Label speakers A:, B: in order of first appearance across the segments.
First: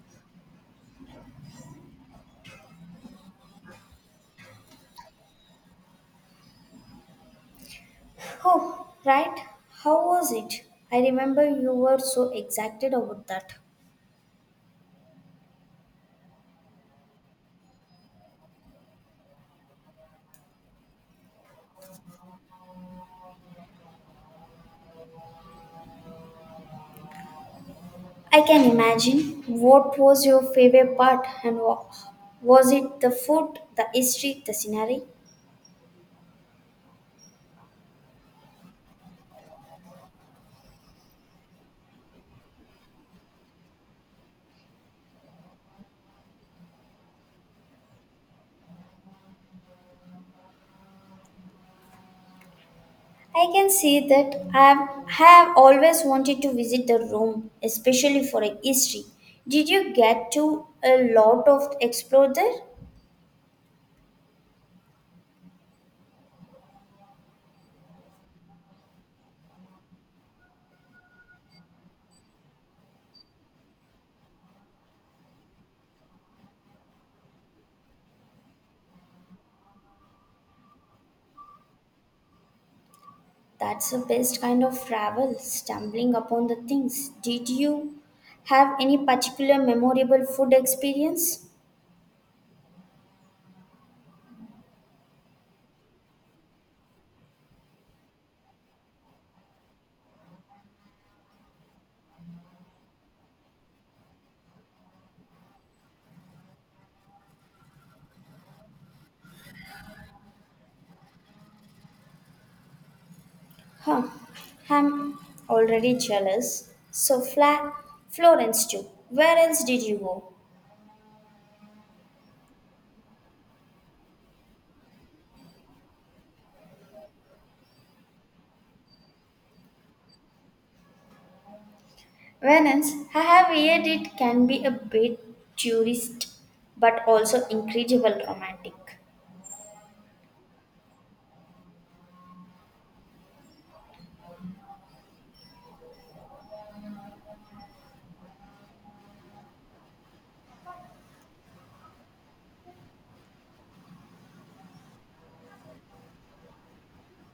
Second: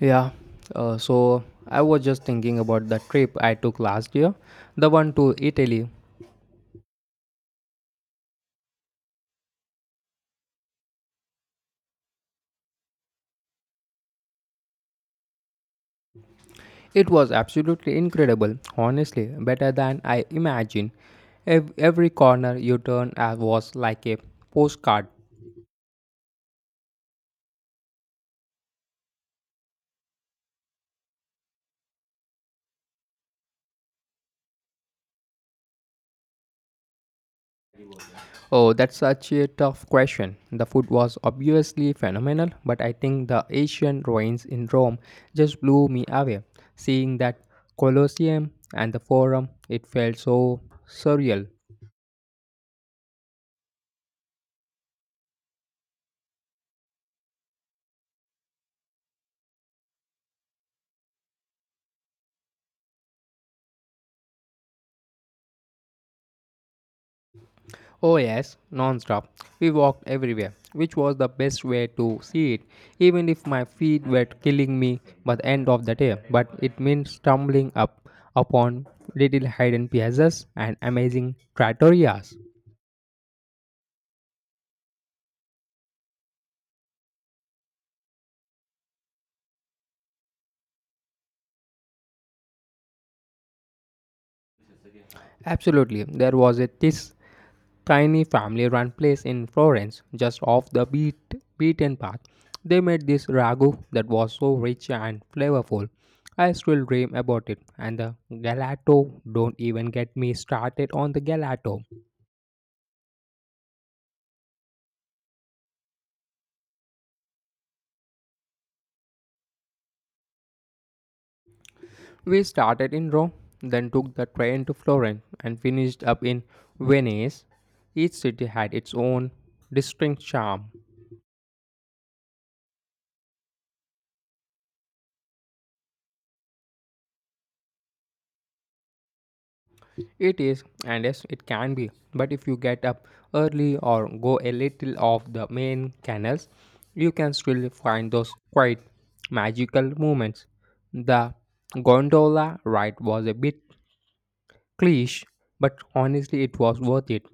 A: Yeah, so I was just thinking about the trip I took last year, the one to Italy.
B: Oh, right. How was it? I remember you were so excited about that.
A: It was absolutely incredible, honestly, better than I imagined. Every corner you turn at was like a postcard.
B: I can imagine. What was your favorite part and was it the food, the history, the scenery?
A: Oh, that's such a tough question. The food was obviously phenomenal, but I think the ancient ruins in Rome just blew me away. Seeing that Colosseum and the Forum, it felt so surreal.
B: I can see that I have always wanted to visit the Rome, especially for a history. Did you get to a lot of explore there?
A: Oh, yes, non-stop. We walked everywhere, which was the best way to see it, even if my feet were killing me by the end of the day. But it meant stumbling up upon little hidden piazzas and amazing trattorias.
B: That's the best kind of travel, stumbling upon the things. Did you have any particular memorable food experience?
A: Absolutely, there was a this tiny family run place in Florence, just off the beaten path. They made this ragu that was so rich and flavorful. I still dream about it. And the gelato, don't even get me started on the gelato.
B: Huh, I'm already jealous. So, Florence too. Where else did you go?
A: We started in Rome, then took the train to Florence, and finished up in Venice. Each city had its own distinct charm.
B: Venice, I have heard it can be a bit tourist but also incredible romantic.
A: It is, and yes, it can be. But if you get up early or go a little off the main canals, you can still find those quite magical moments. The gondola ride was a bit cliche, but honestly, it was worth it.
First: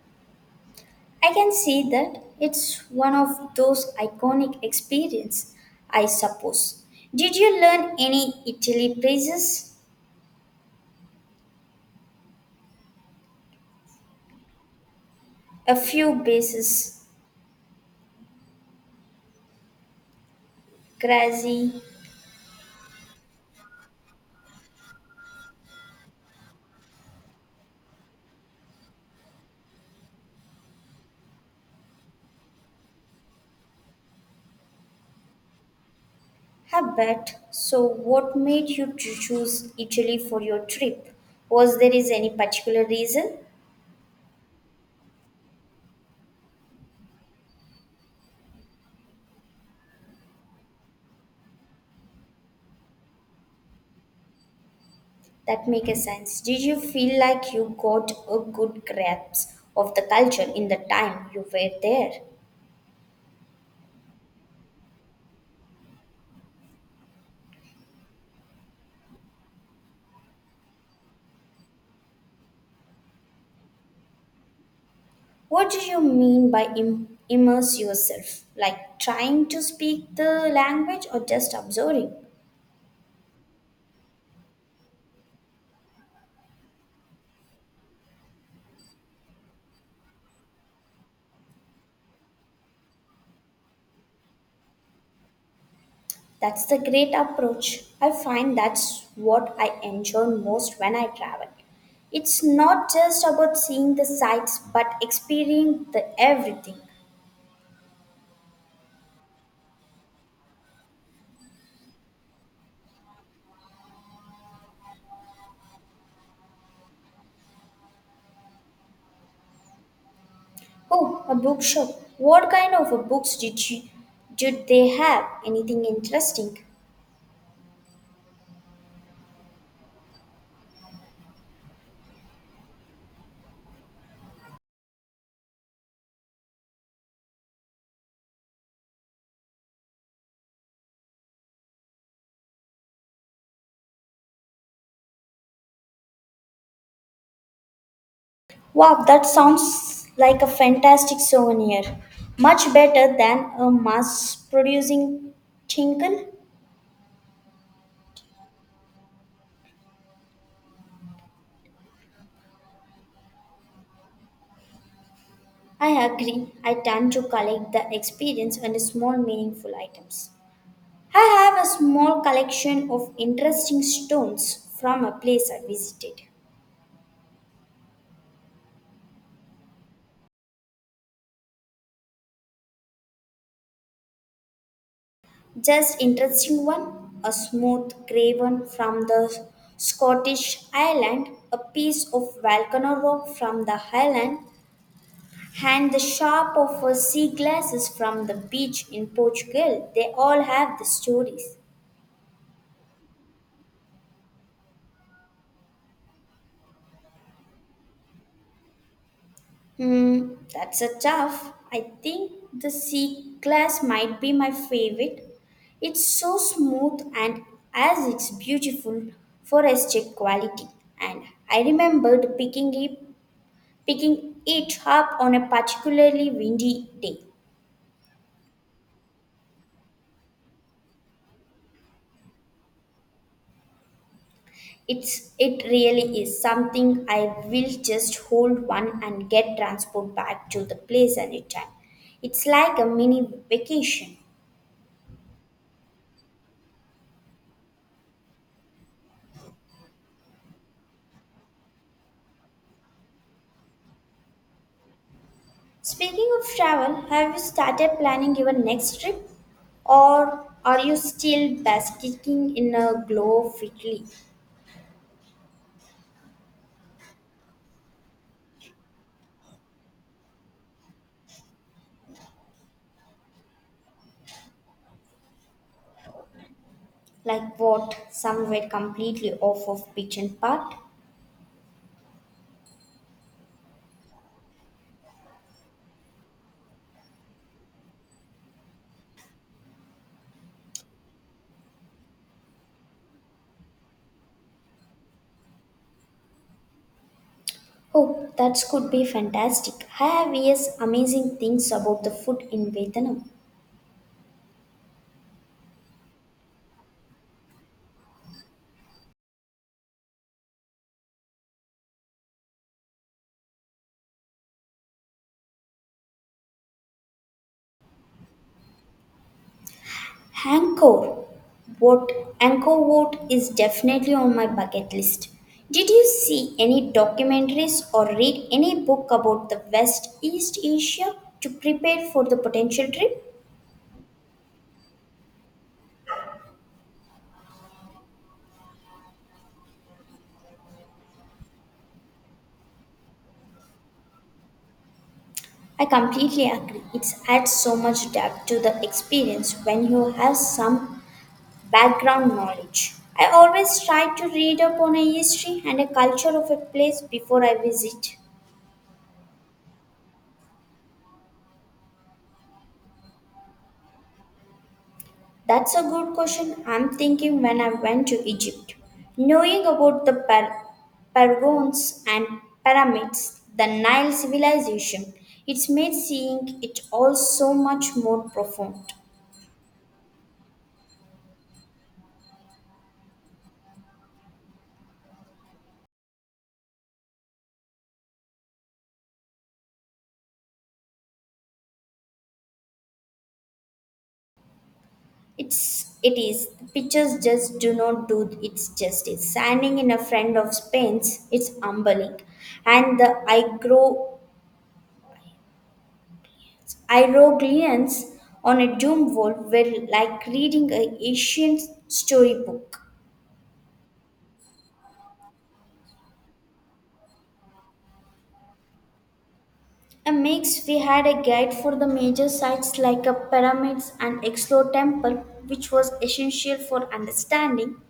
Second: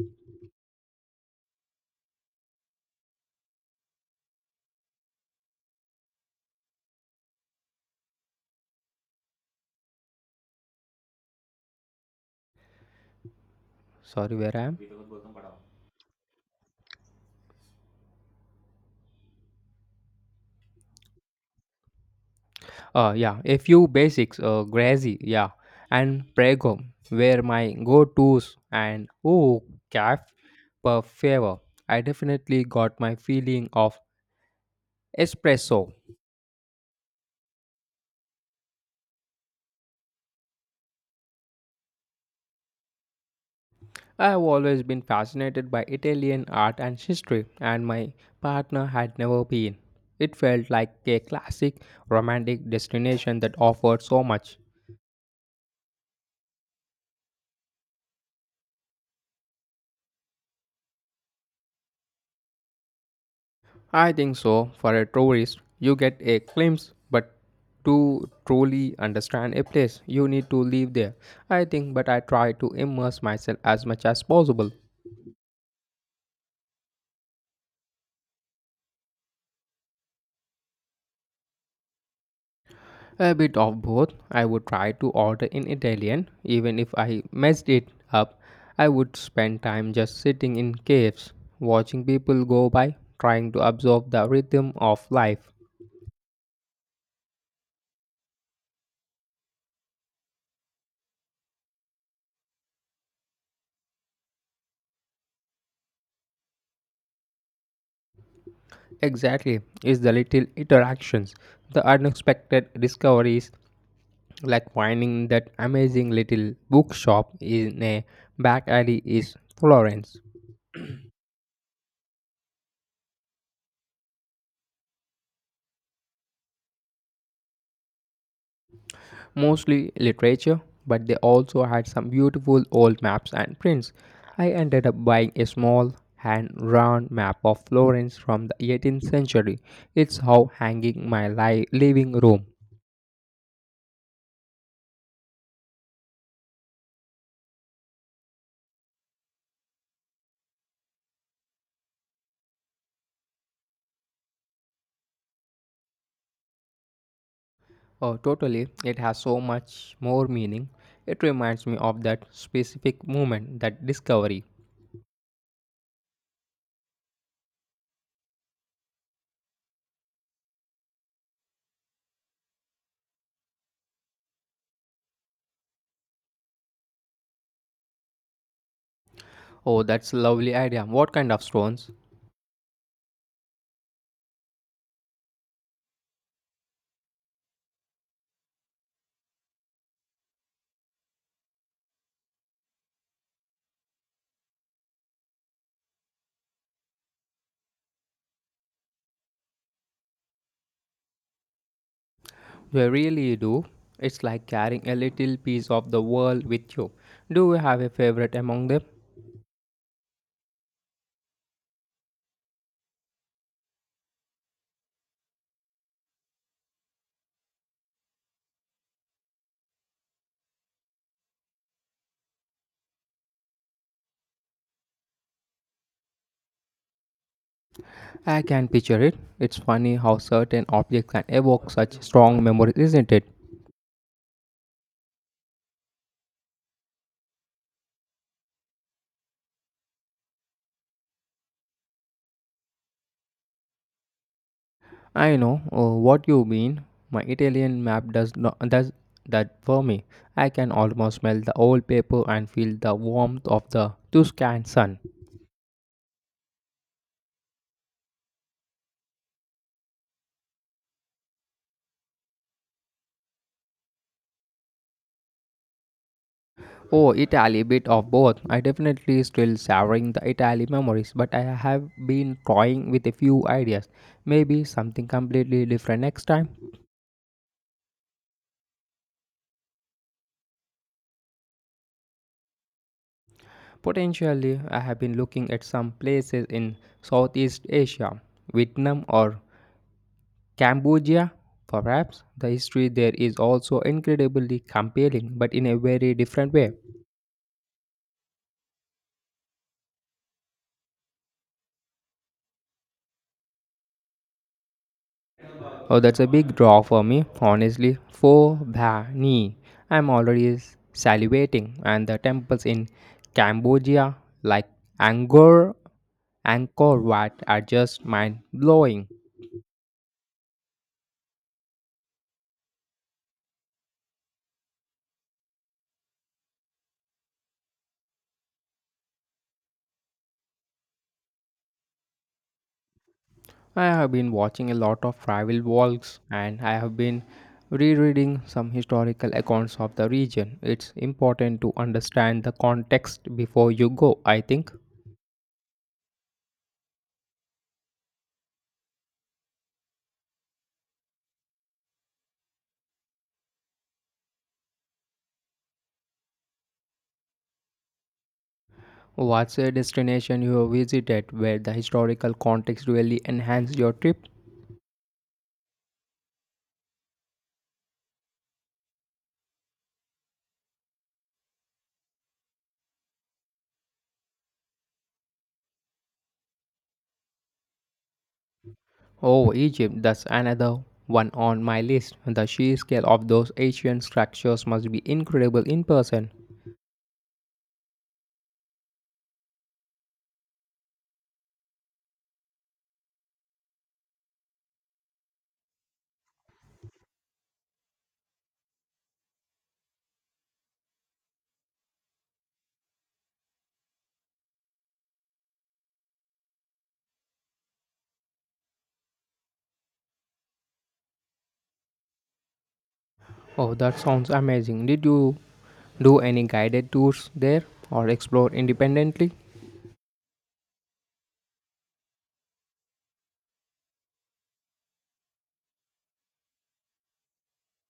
B: I can see that it's one of those iconic experience, I suppose. Did you learn any Italy phrases?
A: Sorry, where I am?
B: A few bases, crazy,
A: Yeah, a few basics, Grazi, yeah, and Prego were my go tos, and oh, caf per favor. I definitely got my feeling of espresso.
B: habit. So what made you to choose Italy for your trip? Was there is any particular reason?
A: I have always been fascinated by Italian art and history, and my partner had never been. It felt like a classic romantic destination that offered so much.
B: That make a sense. Did you feel like you got a good grasp of the culture in the time you were there?
A: I think so, for a tourist, you get a glimpse, but to truly understand a place, you need to live there. I think, but I try to immerse myself as much as possible.
B: What do you mean by immerse yourself? Like trying to speak the language or just observing?
A: A bit of both. I would try to order in Italian, even if I messed it up. I would spend time just sitting in caves, watching people go by, trying to absorb the rhythm of life.
B: That's the great approach. I find that's what I enjoy most when I travel. It's not just about seeing the sights but experiencing the everything.
A: Exactly, it's the little interactions, the unexpected discoveries, like finding that amazing little bookshop in a back alley in Florence.
B: Oh, a bookshop. What kind of a books did they have? Anything interesting?
A: Mostly literature, but they also had some beautiful old maps and prints. I ended up buying a small hand drawn map of Florence from the 18th century. It's how hanging my living room.
B: Wow, that sounds like a fantastic souvenir. Much better than a mass producing tinkle.
A: Oh, totally, it has so much more meaning. It reminds me of that specific moment, that discovery.
B: I agree. I tend to collect the experience and small meaningful items. I have a small collection of interesting stones from a place I visited.
A: Oh, that's a lovely idea. What kind of stones?
B: Just interesting one, a smooth grey one from the Scottish island, a piece of volcano rock from the highland. And the shop of sea glasses from the beach in Portugal. They all have the stories.
A: They really do. It's like carrying a little piece of the world with you. Do you have a favorite among them?
B: Hmm, that's a tough. I think the sea glass might be my favorite. It's so smooth and as it's beautiful for aesthetic quality. And I remembered picking it up on a particularly windy day.
A: I can picture it. It's funny how certain objects can evoke such strong memories, isn't it?
B: It really is something I will just hold one and get transport back to the place anytime. It's like a mini vacation.
A: I know what you mean. My Italian map does not does that for me. I can almost smell the old paper and feel the warmth of the Tuscan sun.
B: Speaking of travel, have you started planning your next trip? Or are you still basking in a glow of Italy?
A: Oh, Italy, bit of both. I definitely still savoring the Italy memories, but I have been toying with a few ideas. Maybe something completely different next time.
B: Like what? Somewhere completely off of beaten path?
A: Potentially, I have been looking at some places in Southeast Asia, Vietnam or Cambodia. Perhaps the history there is also incredibly compelling, but in a very different way.
B: Oh, that could be fantastic. I have heard amazing things about the food in Vietnam.
A: Oh, that's a big draw for me, honestly. Pho Ba Ni. I'm already salivating, and the temples in Cambodia, like Angkor, Angkor Wat, are just mind blowing.
B: Angkor what Angkor Wat is definitely on my bucket list. Did you see any documentaries or read any book about the West East Asia to prepare for the potential trip?
A: I have been watching a lot of travel vlogs and I have been rereading some historical accounts of the region. It's important to understand the context before you go, I think.
B: I completely agree. It adds so much depth to the experience when you have some background knowledge. I always try to read up on a history and a culture of a place before I visit.
A: What's a destination you have visited where the historical context really enhanced your trip?
B: That's a good question. I'm thinking when I went to Egypt, knowing about the Pergons and pyramids, the Nile civilization, it's made seeing it all so much more profound.
A: Oh, Egypt, that's another one on my list. The sheer scale of those ancient structures must be incredible in person.
B: It is the pictures just do not do its justice. Standing in a friend of Spain's, it's humbling, and the igro hieroglyphs on a doom wall were like reading an ancient storybook.
A: Oh, that sounds amazing. Did you do any guided tours there or explore independently?
B: A mix, we had a guide for the major sites like a pyramids and explore temple, which was essential for understanding.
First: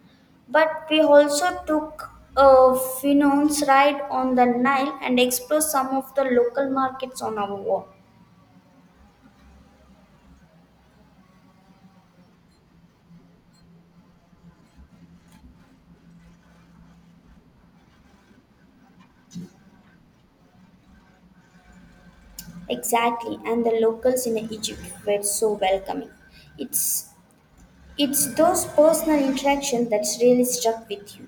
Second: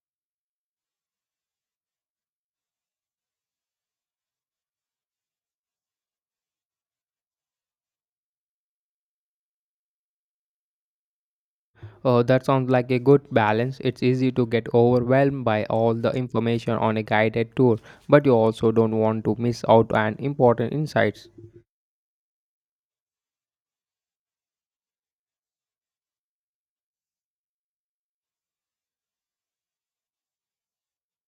B: But we also took a Finon's ride on the Nile and explored some of the local markets on our walk.
A: Oh, that sounds like a good balance. It's easy to get overwhelmed by all the information on a guided tour, but you also don't want to miss out on important insights.
B: Exactly, and the locals in Egypt were so welcoming. It's it's those personal interactions that's really stuck with you.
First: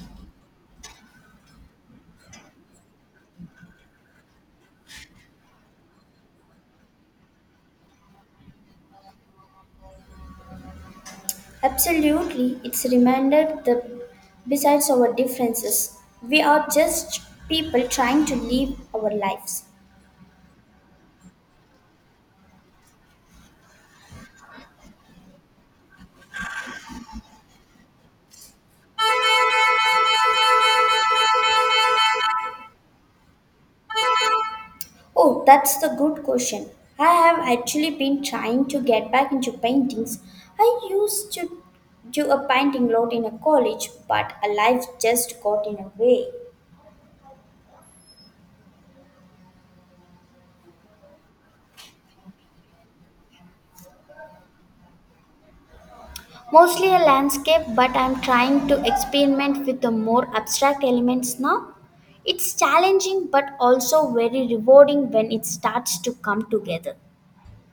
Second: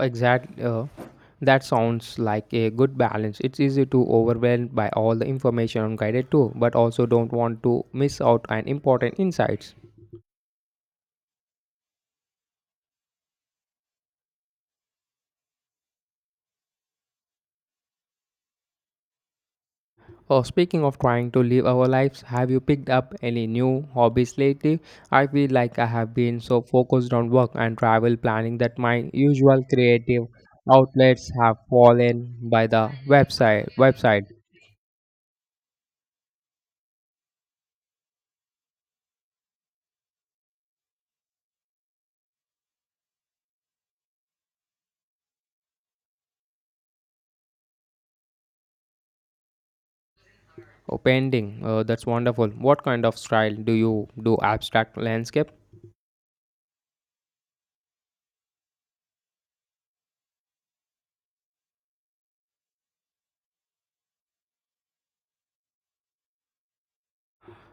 A: Exactly. That sounds like a good balance. It's easy to overwhelmed by all the information on guided tour, but also don't want to miss out on important insights.
B: Absolutely, it's reminded that besides our differences, we are just people trying to live our lives.
A: Oh, speaking of trying to live our lives, have you picked up any new hobbies lately? I feel like I have been so focused on work and travel planning that my usual creative outlets have fallen by the website.
B: Oh, that's the good question. I have actually been trying to get back into paintings. I used to do a painting lot in a college, but a life just got in a way.
A: Oh, painting. Oh, that's wonderful. What kind of style do you do? Abstract landscape?
B: Mostly a landscape, but I'm trying to experiment with the more abstract elements now. It's challenging but also very rewarding when it starts to come together.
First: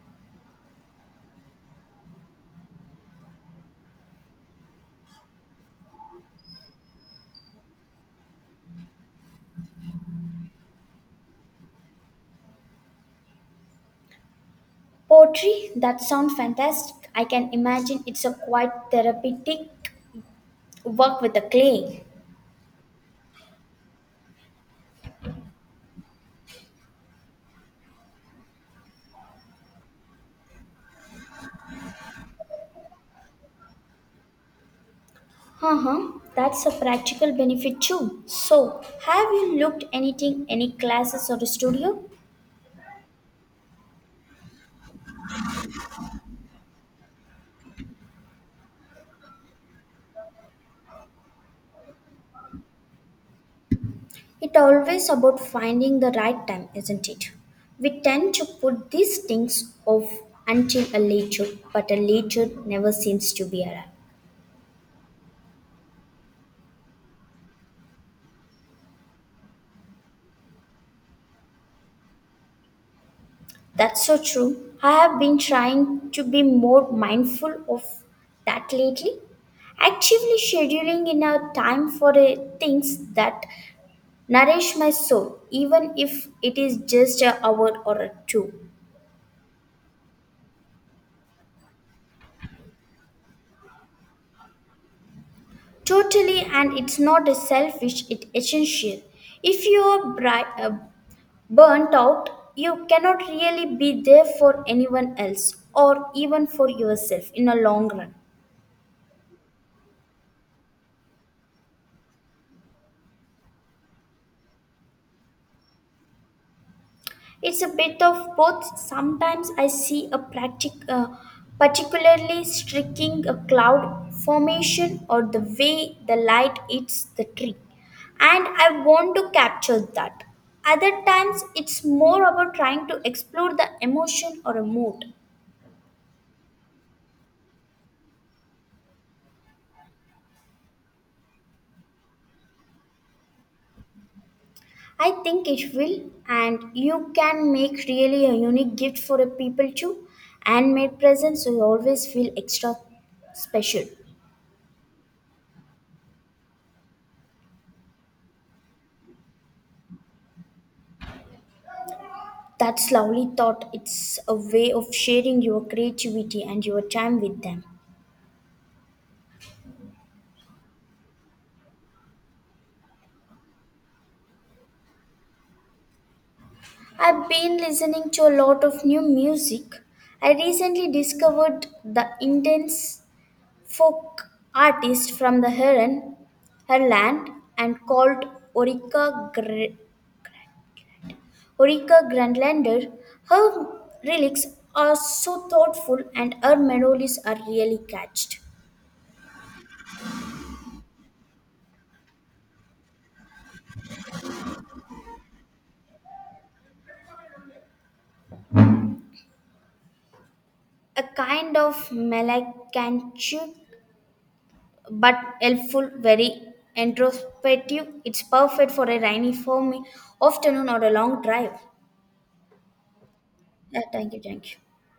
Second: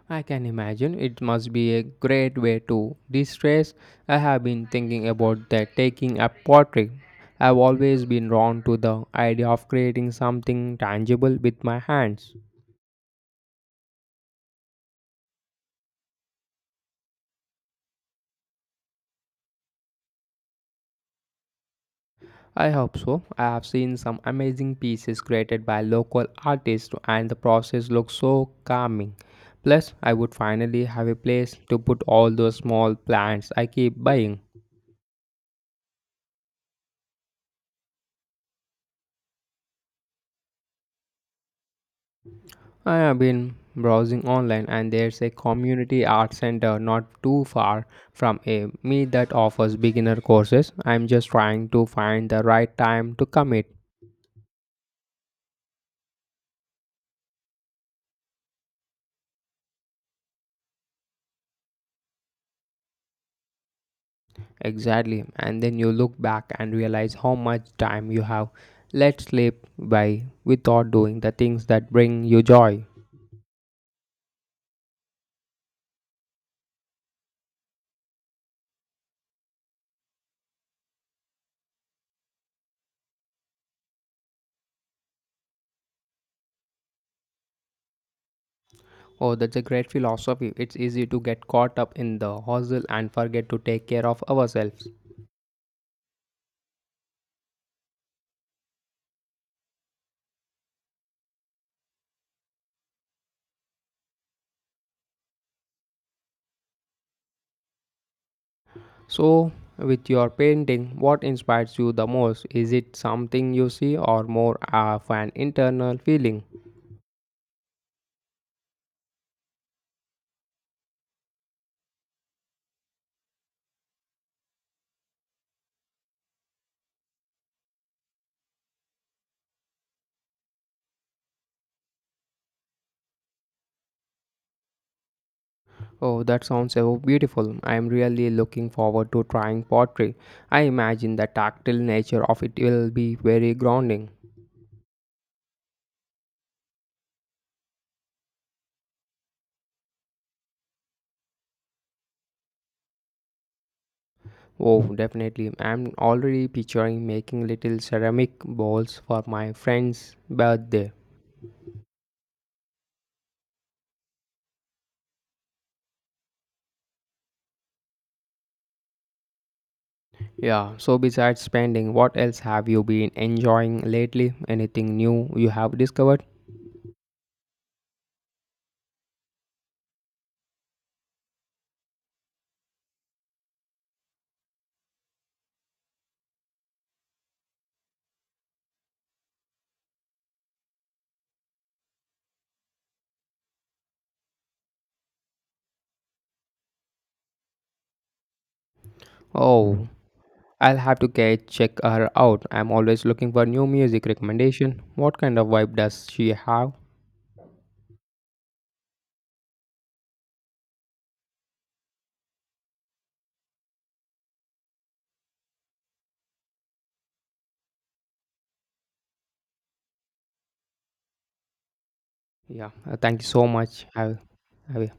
A: I can imagine it must be a great way to de stress. I have been thinking about that taking a portrait. I've always been drawn to the idea of creating something tangible with my hands.
B: Poetry, that sounds fantastic. I can imagine it's a quite therapeutic work with the clay.
A: I hope so. I have seen some amazing pieces created by local artists, and the process looks so calming. Plus, I would finally have a place to put all those small plants I keep buying.
B: Uh-huh. That's a practical benefit too. So, have you looked anything, any classes or a studio?
A: I have been browsing online and there's a community art center not too far from a me that offers beginner courses. I'm just trying to find the right time to commit.
B: It's always about finding the right time, isn't it? We tend to put these things off until a later, but a later never seems to be around.
A: Exactly. And then you look back and realize how much time you have let slip by without doing the things that bring you joy.
B: That's so true. I have been trying to be more mindful of that lately. Actively scheduling in a time for things that nourish my soul, even if it is just an hour or a two.
A: Oh, that's a great philosophy. It's easy to get caught up in the hustle and forget to take care of ourselves.
B: Totally, and it's not a selfish, it's essential. If you are burnt out, you cannot really be there for anyone else or even for yourself in a long run.
A: So, with your painting, what inspires you the most? Is it something you see or more of an internal feeling?
B: It's a bit of both. Sometimes I see a particularly streaking a cloud formation or the way the light hits the tree, and I want to capture that. Other times, it's more about trying to explore the emotion or a mood.
A: Oh, that sounds so beautiful. I am really looking forward to trying pottery. I imagine the tactile nature of it will be very grounding.
B: I think it will, and you can make really a unique gift for a people too. Handmade presents will always feel extra special.
A: Oh, definitely. I'm already picturing making little ceramic bowls for my friend's birthday.
B: That's lovely thought. It's a way of sharing your creativity and your time with them.
A: Yeah, so besides spending, what else have you been enjoying lately? Anything new you have discovered?
B: I've been listening to a lot of new music. I recently discovered the intense folk artist from the Heron, her land, and called Orika Gre- Ulrika Grönlander. Her relics are so thoughtful and her melodies are really catched.
A: Oh, I'll have to get check her out. I'm always looking for new music recommendation. What kind of vibe does she have?
B: A kind of melancholy but helpful, very introspective. It's perfect for a rainy, foamy afternoon or a long drive.
A: Yeah, thank you so
B: Yeah,
A: much.
B: thank you, thank you.
A: Have a